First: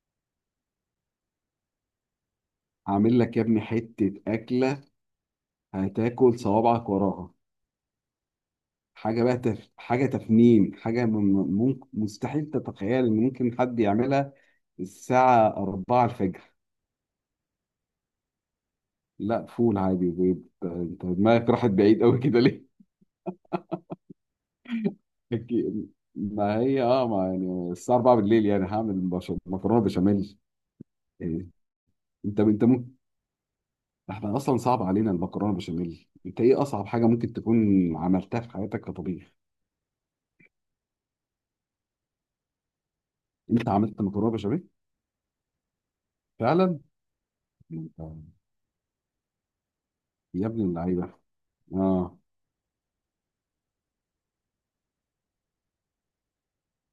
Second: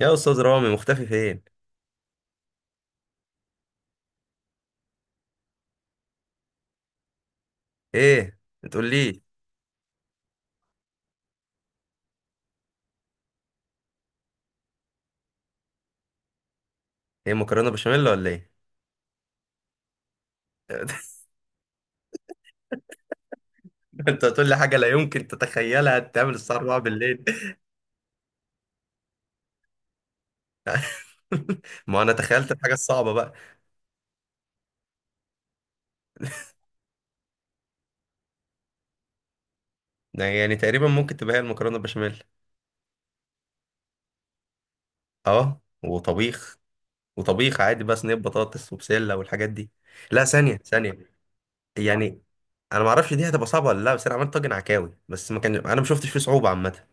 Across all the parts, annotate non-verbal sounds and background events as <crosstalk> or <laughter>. يا استاذ رامي، مختفي فين؟ عامل لك يا ابني حتة أكلة. هتاكل صوابعك وراها. ايه بتقول لي؟ حاجة بقى حاجة تفنين، حاجة ممكن مستحيل تتخيل إن ممكن حد يعملها الساعة 4 الفجر. ايه، مكرونه بشاميل ولا ايه؟ لا، فول عادي بيض، أنت <laughs> دماغك راحت بعيد أوي كده ليه؟ انت هتقول لي حاجه لا يمكن <laughs> أكيد. تتخيلها تعمل الساعه ما 4 هي بالليل؟ ما يعني الساعة 4 بالليل يعني هعمل مكرونة بشاميل. إيه. <laughs> ما انا أنت تخيلت أنت الحاجه ممكن. الصعبه بقى. احنا أصلا صعب علينا المكرونة بشاميل، أنت إيه أصعب حاجة ممكن تكون عملتها في حياتك كطبيخ؟ ده يعني تقريبا ممكن تبقى هي المكرونه بشاميل. أنت عملت مكرونة بشاميل؟ اه، وطبيخ. فعلا. وطبيخ عادي بقى، انت- صينيه بطاطس وبسله والحاجات دي. لا، يا ثانيه ابن ثانيه. اللعيبه، اه. يعني، انا ما اعرفش دي هتبقى صعبه ولا لا، بس انا عملت طاجن عكاوي، بس ما كان انا ما شفتش فيه صعوبه عامه.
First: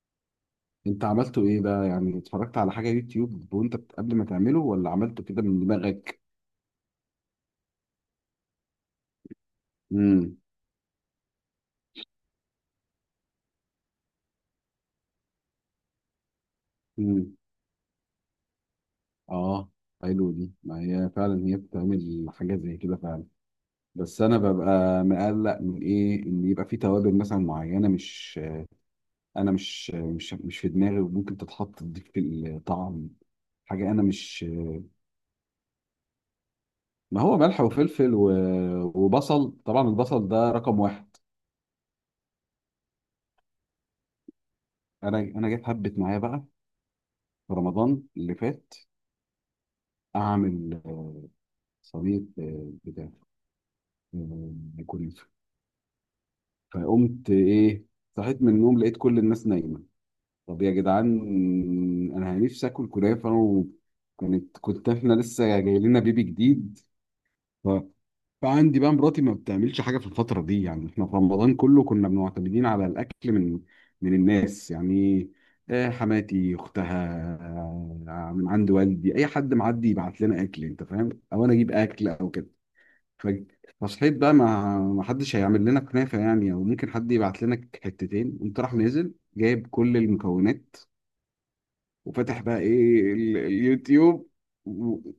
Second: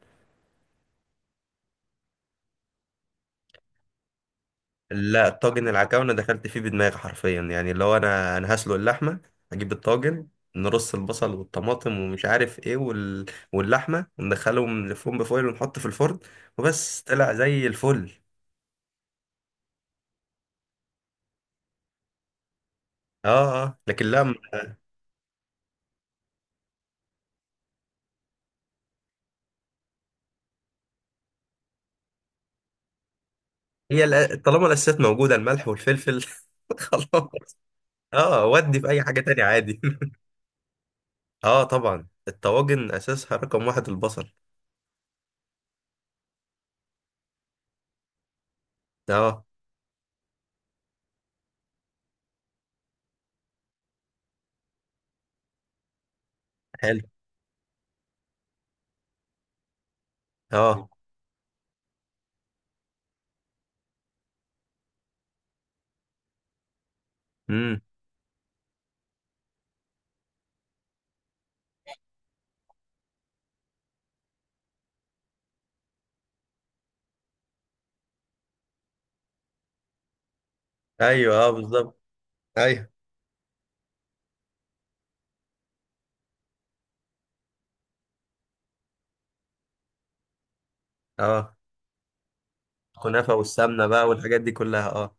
انت عملته ايه بقى؟ يعني اتفرجت على حاجه يوتيوب وانت قبل ما تعمله، ولا عملته لا، كده من طاجن العكاوي انا دماغك؟ دخلت فيه بدماغي حرفيا، يعني اللي هو انا هسلق اللحمه، اجيب الطاجن، امم. نرص البصل والطماطم ومش عارف ايه واللحمه، وندخلهم نلفهم بفويل ونحط في الفرن، وبس طلع امم. زي الفل. اه، حلو، دي ما هي فعلا هي بتعمل حاجه زي كده فعلا. اه، اه، لكن بس لا. انا ببقى مقلق من ايه، ان يبقى في توابل مثلا معينه مش، انا مش في دماغي وممكن تتحط تضيف الطعم، حاجه انا مش. طالما الاساسات موجوده الملح والفلفل <laughs> خلاص. ما هو ملح وفلفل اه، ودي في اي حاجه تانية وبصل، عادي. طبعا البصل ده رقم واحد. <laughs> اه طبعا، الطواجن اساسها رقم واحد البصل. انا جيت هبت معايا بقى في رمضان اللي فات اه، اعمل صينيه، بتاع، آه، كنافه. حلو. فقمت ايه، صحيت من النوم لقيت كل الناس نايمه. طب يا اه. جدعان، انا نفسي اكل كنافه. وكانت، كنت، احنا لسه جاي لنا بيبي جديد. امم. فعندي بقى مراتي ما بتعملش حاجه في الفتره دي، يعني احنا في رمضان كله كنا معتمدين على الاكل من من الناس يعني. حماتي اختها، من عند والدي، اي حد معدي يبعت لنا اكل انت فاهم، ايوه، او اه، انا اجيب بالظبط. اكل او كده. ايوه، ف- فصحيت بقى، ما حدش هيعمل لنا كنافه يعني، او ممكن حد يبعت لنا حتتين. قمت راح نازل جايب كل المكونات، اه. وفتح بقى ايه، الكنافه والسمنه بقى اليوتيوب. والحاجات دي كلها، اه.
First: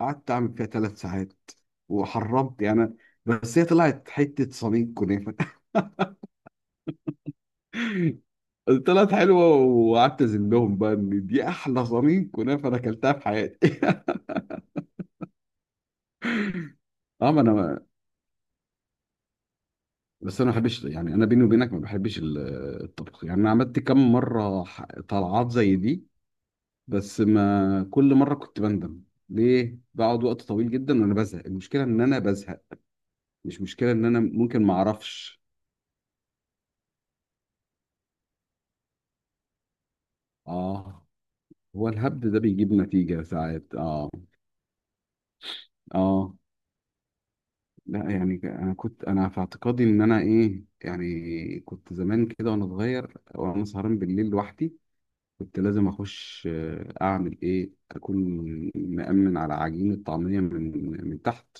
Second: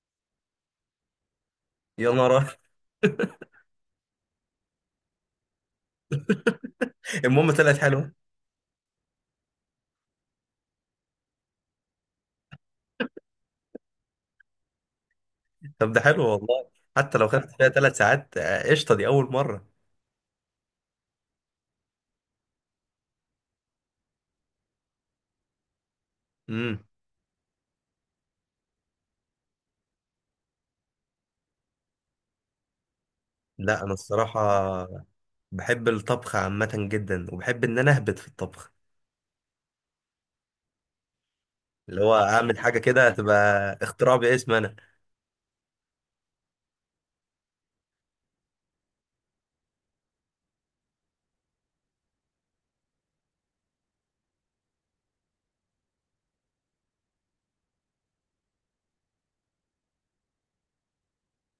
قعدت اعمل فيها ثلاث ساعات يا نهار! وحرمت يعني. بس هي طلعت حته صميم كنافه. <laughs> المهم طلعت حلوه. <laughs> طلعت حلوه، وقعدت ازلهم بقى ان دي احلى صميم كنافه انا اكلتها في حياتي. <laughs> طب ده حلو والله. حتى لو اه، ما خدت فيها انا. 3 ساعات، آه، قشطه دي اول مره. بس انا ما بحبش يعني، انا بيني وبينك ما بحبش الطبخ يعني. انا عملت كم مره طلعات زي دي، امم. بس ما كل مره كنت بندم ليه، بقعد وقت طويل جدا وانا بزهق. المشكله ان انا بزهق، مش لا مشكله انا ان انا الصراحه ممكن ما اعرفش. بحب الطبخ عامه جدا، وبحب ان انا اهبط في الطبخ. اه، هو اللي هو الهبد ده اعمل بيجيب حاجه كده نتيجة تبقى ساعات، اه. اختراع باسم انا. اه، لا يعني انا كنت، انا في اعتقادي ان انا ايه يعني، كنت زمان كده وانا صغير وانا سهران بالليل لوحدي، كنت لازم اخش، اعمل ايه، اكون مأمن على عجين الطعمية من من تحت،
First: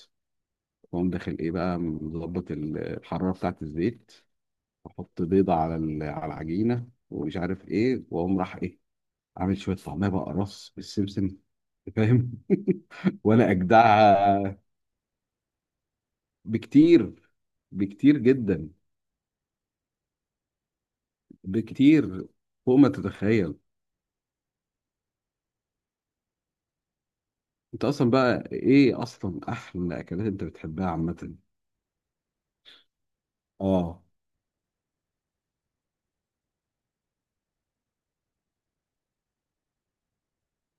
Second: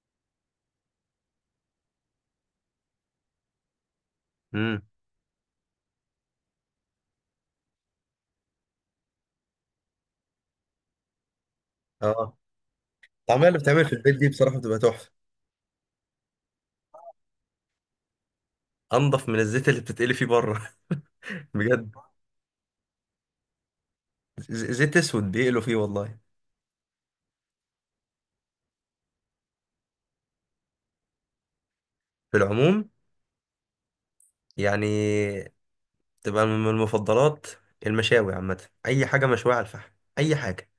واقوم داخل ايه بقى، مظبط الحرارة بتاعة الزيت، امم. واحط بيضة على على العجينة ومش عارف ايه، واقوم راح ايه، عامل شوية طعمية بقى رص بالسمسم، فاهم. اه. <laughs> الطعميه وانا اللي بتعمل في البيت دي اجدعها. بصراحه بتبقى تحفه. بكتير، بكتير جدا، انضف من الزيت اللي بتتقلي فيه بره. <laughs> بجد. بكتير فوق ما تتخيل. زيت اسود بيقلوا فيه والله. انت اصلا بقى ايه، اصلا احلى اكلات انت بتحبها عامه؟ في العموم، اه، يعني، تبقى من المفضلات. المشاوي عامة، أي حاجة مشوية على الفحم. أي حاجة.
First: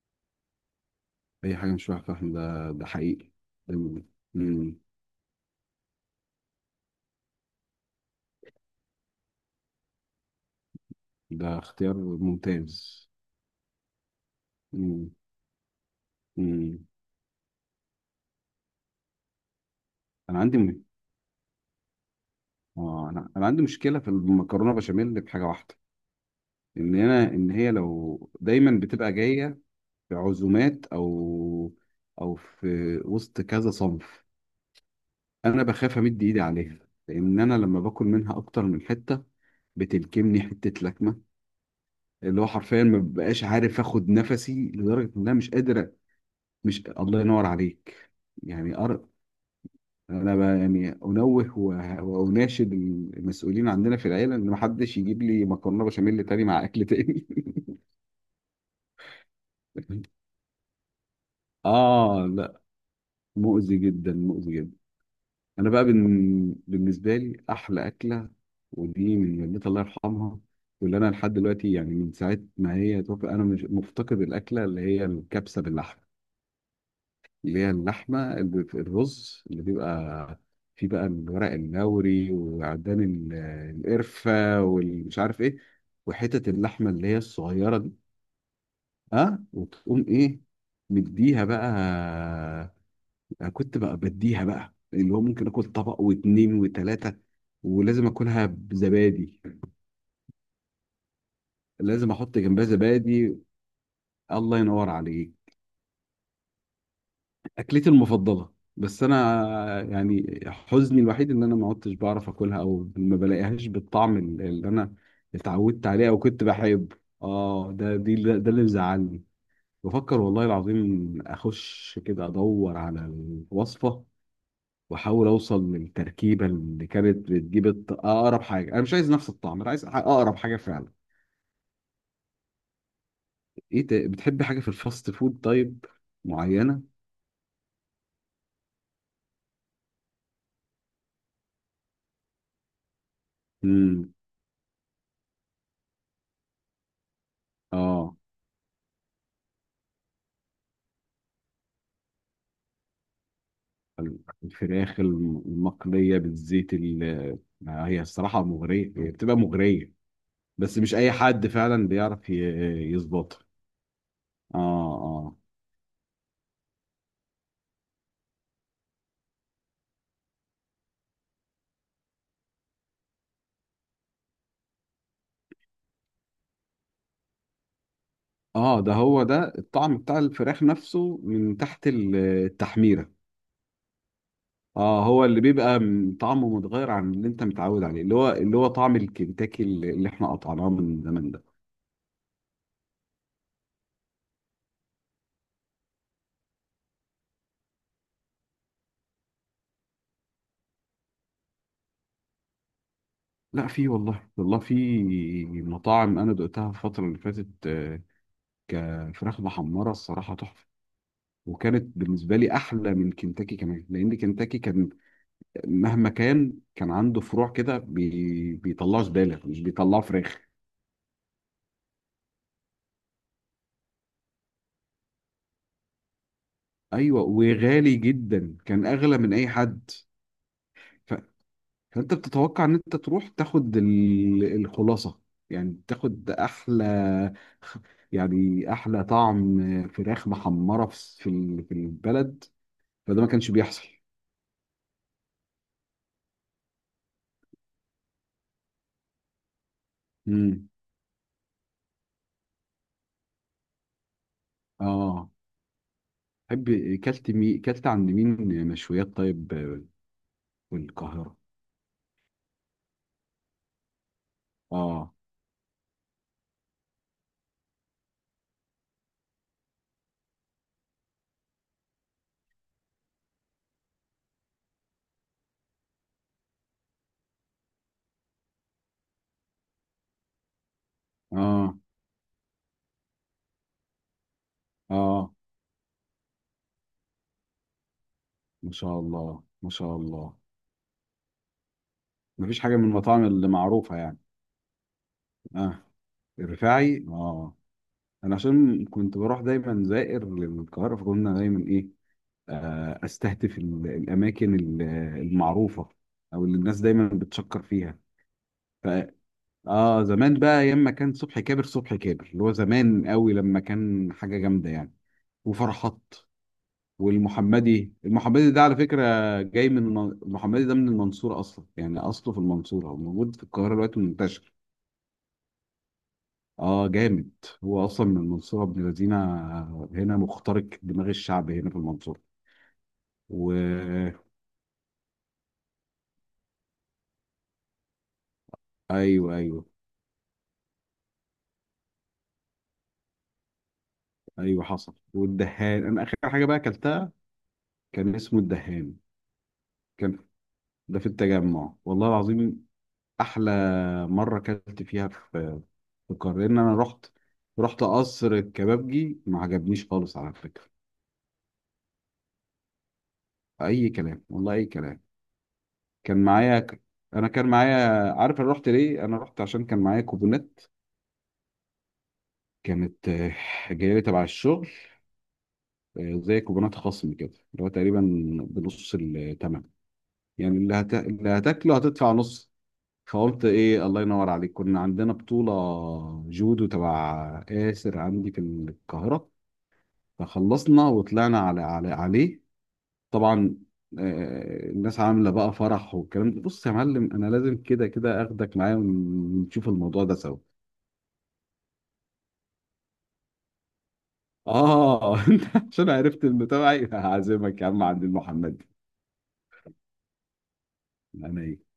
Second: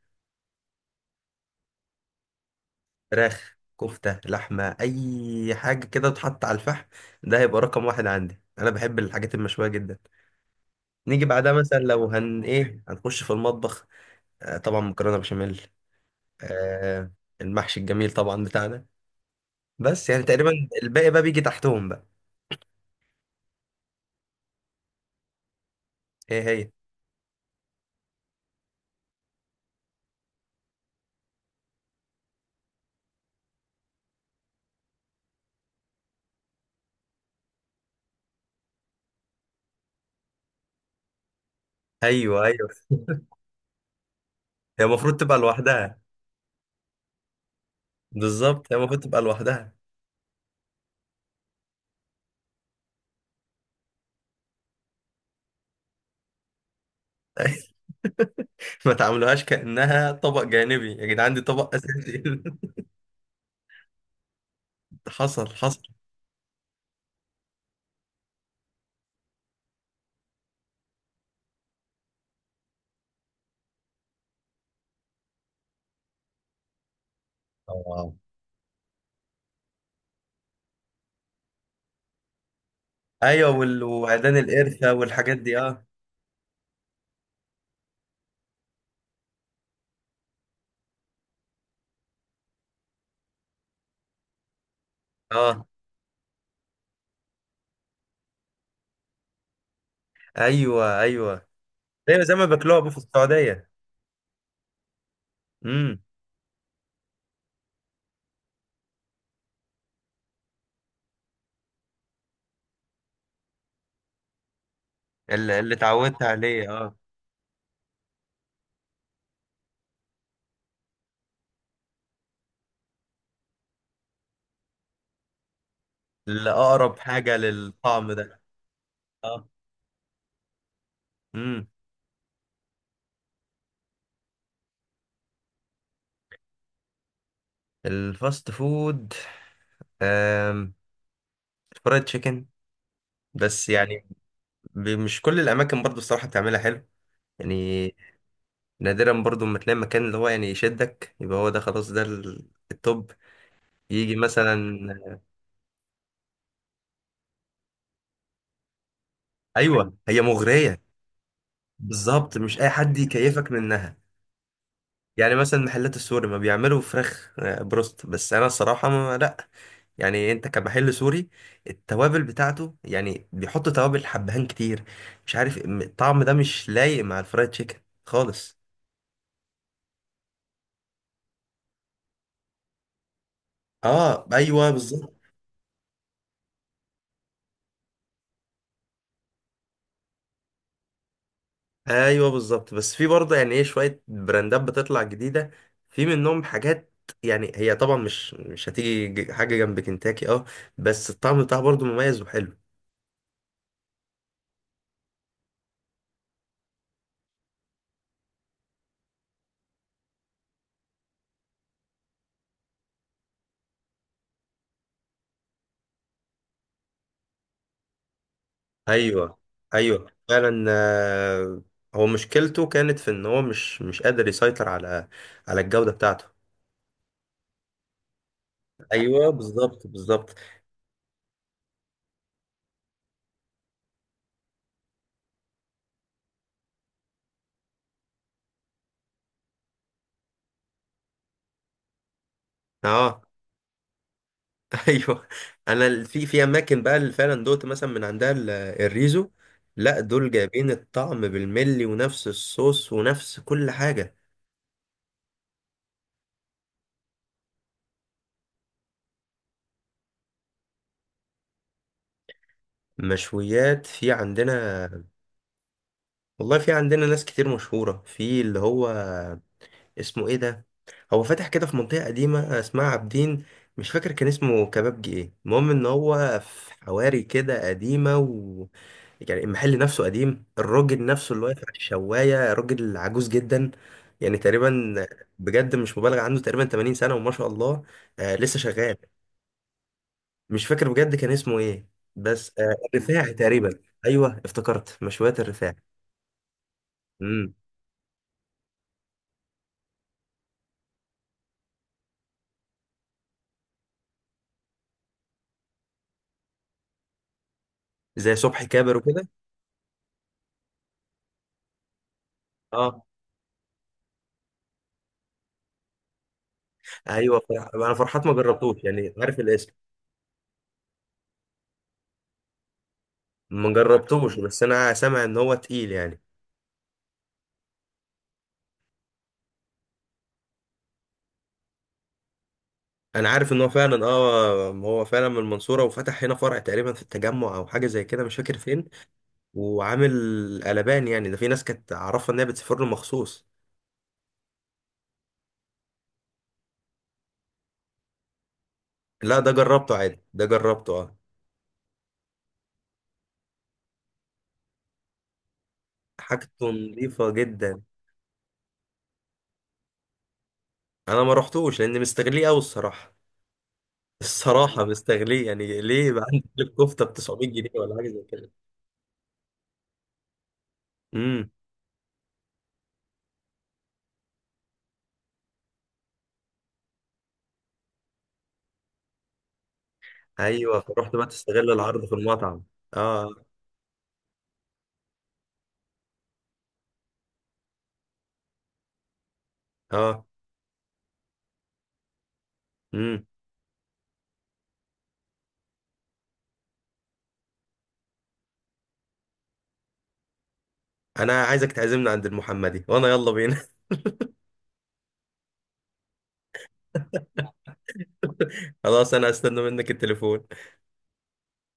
اي حاجه مش واحده فاهم، ده ده حقيقي. فراخ، ده، كفتة، لحمة، مم. أي حاجة كده تتحط على الفحم. ده هيبقى رقم واحد عندي، أنا بحب الحاجات المشوية جدا. نيجي بعدها ده مثلا اختيار لو هن ممتاز. إيه هنخش في المطبخ. آه طبعا، مم. مكرونة بشاميل. مم. آه. المحشي الجميل طبعا بتاعنا. بس يعني انا تقريبا عندي م... الباقي بقى بيجي تحتهم بقى. اه، انا عندي مشكله في المكرونه بشاميل بحاجه واحده، إيه هي؟ ان انا، ان هي لو دايما بتبقى جايه في عزومات او او في وسط كذا صنف، انا بخاف امد ايدي عليها، لان انا لما باكل منها اكتر من حته بتلكمني حته لكمه. اللي أيوه، هو أيوه. حرفيا ما <laughs> ببقاش عارف اخد نفسي هي لدرجه المفروض ان انا تبقى مش قادر. لوحدها. مش، الله ينور عليك. بالظبط، يعني هي المفروض أر... تبقى لوحدها. يعني انوه و- واناشد المسؤولين عندنا في العيله ان ما حدش يجيب لي مكرونه بشاميل تاني مع اكل تاني. <laughs> <laughs> ما تعاملوهاش كأنها <laughs> طبق جانبي يا جدعان، دي طبق أساسي! اه، لا، <laughs> مؤذي جدا، مؤذي جدا. حصل، حصل. بالنسبه لي احلى اكله، ودي من والدتي الله يرحمها، واللي انا لحد دلوقتي يعني من ساعه ما هي توفى انا مش مفتقد الاكله، اللي هي الكبسه باللحمه، اللي هي اه، اللحمه اللي في الرز اللي بيبقى فيه بقى الورق اللوري وعدان أيوه، القرفه وعيدان القرفة والمش والحاجات عارف ايه، دي، أه. وحتت اللحمه اللي هي الصغيره دي. ها وتقوم ايه، مديها بقى. أنا كنت بقى بديها بقى، اللي هو ممكن اكل أه. طبق واتنين وتلاته، ولازم اكلها بزبادي، أيوه، أيوه. لازم أيوه، زي احط ما جنبها بياكلوها بقى في زبادي. السعودية. الله ينور عليك. امم. اكلتي المفضله، بس انا يعني حزني الوحيد ان انا ما عدتش بعرف اكلها، او ما بلاقيهاش بالطعم اللي انا اللي اتعودت عليه، او اتعودت كنت عليه، أه. بحبه. اه، ده دي ده اللي مزعلني. بفكر والله العظيم اخش كده ادور على الوصفه، واحاول اوصل للتركيبه اللي اللي أقرب كانت حاجة بتجيب للطعم ده. اقرب حاجه. انا مش عايز نفس أه. الطعم، انا عايز اقرب حاجه فعلا. امم. ايه ده، بتحبي حاجة في الفاست فود طيب معينة؟ الفاست فود. آم، فرايد تشيكن. بس يعني، امم. مش كل الأماكن برضو الصراحة بتعملها حلو. يعني. اه، نادرا برضو ما تلاقي مكان اللي هو يعني يشدك، يبقى هو ده خلاص، ده التوب. يجي ال- الفراخ مثلا. المقلية بالزيت، ما هي الصراحة مغرية، هي بتبقى مغرية. ايوه، هي بس مغريه. مش أي حد فعلا بيعرف بالظبط، مش اي حد يظبطها. يكيفك منها. اه، يعني اه. مثلا محلات السوري ما بيعملوا فراخ بروست، بس انا الصراحه ما لا. يعني انت كمحل سوري، التوابل بتاعته يعني بيحط توابل حبهان كتير. مش عارف، الطعم ده مش لايق مع الفرايد تشيكن خالص. اه، ده هو ده الطعم بتاع الفراخ نفسه من تحت التحميرة. اه، ايوه، اه، بالظبط، هو اللي بيبقى طعمه متغير عن اللي انت متعود عليه، اللي هو اللي هو طعم الكنتاكي اللي احنا قطعناه من زمان ده. ايوه، بالظبط. بس في برضه يعني ايه شويه براندات بتطلع جديده. في منهم حاجات. يعني هي طبعا مش هتيجي حاجه جنب كنتاكي، اه. بس الطعم بتاعها برضه مميز وحلو. لا، في والله، والله في مطاعم انا دقتها الفتره اللي فاتت، كفراخ محمره الصراحه تحفه، وكانت بالنسبه لي احلى من كنتاكي كمان، لان كنتاكي كان مهما كان، كان عنده فروع كده بيطلعوا ايوه، زباله مش بيطلعوا ايوه، فراخ. فعلا، آه، هو مشكلته كانت في ان هو مش قادر يسيطر على الجوده بتاعته. ايوه، وغالي جدا، كان اغلى ايوه، من اي بالظبط، حد. بالظبط. ف... فانت بتتوقع ان انت تروح تاخد الخلاصه، يعني تاخد احلى، يعني احلى طعم فراخ محمره في في في البلد، فده اه. ما كانش بيحصل. <laughs> ايوه. انا في اماكن بقى اللي فعلا دوت مثلا من عندها الريزو. لا، دول امم. جايبين الطعم بالملي، ونفس الصوص ونفس كل حاجه. اه. تحب، كلت عند مين مشويات طيب، في القاهرة؟ مشويات في عندنا. اه. والله في عندنا ناس كتير مشهوره في، اللي هو اسمه ايه ده. هو فاتح كده في منطقة قديمة اسمها عابدين. مش فاكر كان اسمه كبابجي ايه، المهم ان هو في حواري كده قديمة يعني المحل نفسه قديم، الراجل نفسه اللي واقف اه. على الشواية راجل عجوز جدا. يعني تقريبا، اه، بجد مش مبالغ، عنده تقريبا 80 سنة وما شاء الله. آه، لسه ما شغال. شاء الله، ما شاء الله. مش فاكر بجد كان اسمه ايه، ما بس فيش آه، حاجة من المطاعم الرفاعي اللي تقريبا. معروفة يعني. ايوه، افتكرت مشويات الرفاعي. اه، الرفاعي امم. اه. انا عشان كنت بروح دايما زائر للقاهرة فكنا دايما ايه، آه استهدف الاماكن المعروفة، او اللي الناس دايما بتشكر فيها. زي صبحي كابر وكده. اه، زمان بقى ايام ما كان صبحي كابر، صبحي كابر اللي هو اه، زمان قوي لما كان حاجه جامده يعني. وفرحات ايوه، انا والمحمدي، فرحات ما المحمدي ده على جربتوش، فكره يعني عارف جاي الاسم. من المحمدي ده من المنصوره اصلا، يعني اصله في المنصوره، هو موجود في ما القاهره دلوقتي جربتوش منتشر. بس انا سامع ان هو تقيل يعني. اه، جامد. هو اصلا من المنصوره ابن لذينه، هنا مخترق دماغ الشعب هنا في المنصوره. انا عارف ان هو فعلا، و، اه، هو فعلا من المنصوره وفتح هنا فرع تقريبا في التجمع او حاجه زي كده، مش فاكر فين. ايوه. وعامل قلبان، يعني ده في ناس كانت عارفه ان هي بتسافر له مخصوص. ايوه حصل. والدهان، انا اخر حاجه بقى اكلتها كان اسمه الدهان. لا ده جربته عادي، كان، ده جربته، ده في اه. التجمع والله العظيم احلى مره اكلت فيها في في القاهره، ان حاجته انا رحت، نظيفه جدا. رحت قصر الكبابجي ما عجبنيش خالص على فكره. انا ما رحتوش لان مستغليه قوي الصراحه. اي كلام والله، اي الصراحه كلام. مستغليه، يعني ليه كان بقى عندك معايا ك... الكفته ب انا كان 900 جنيه معايا، ولا حاجه زي عارف كده؟ انا رحت ليه، انا رحت عشان كان معايا كوبونات، امم. كانت جايه لي تبع الشغل، زي كوبونات خصم كده، اللي هو تقريبا بنص الثمن، يعني ايوه، فرحت بقى اللي تستغل هتاكله العرض هتدفع في نص. المطعم. اه. فقلت ايه، الله ينور عليك، كنا عندنا بطوله جودو تبع آسر عندي في القاهره، اه. فخلصنا وطلعنا على على عليه. امم. طبعا، الناس عامله بقى فرح والكلام ده، بص يا معلم انا لازم كده كده اخدك معايا ونشوف الموضوع ده سوا. انا عايزك تعزمنا عند المحمدي وانا يلا بينا. <laughs> اه. <laughs> انت، عشان عرفت انه تبعي هعزمك يا عم عند المحمد. خلاص، انا هستنى منك التليفون. انا ايه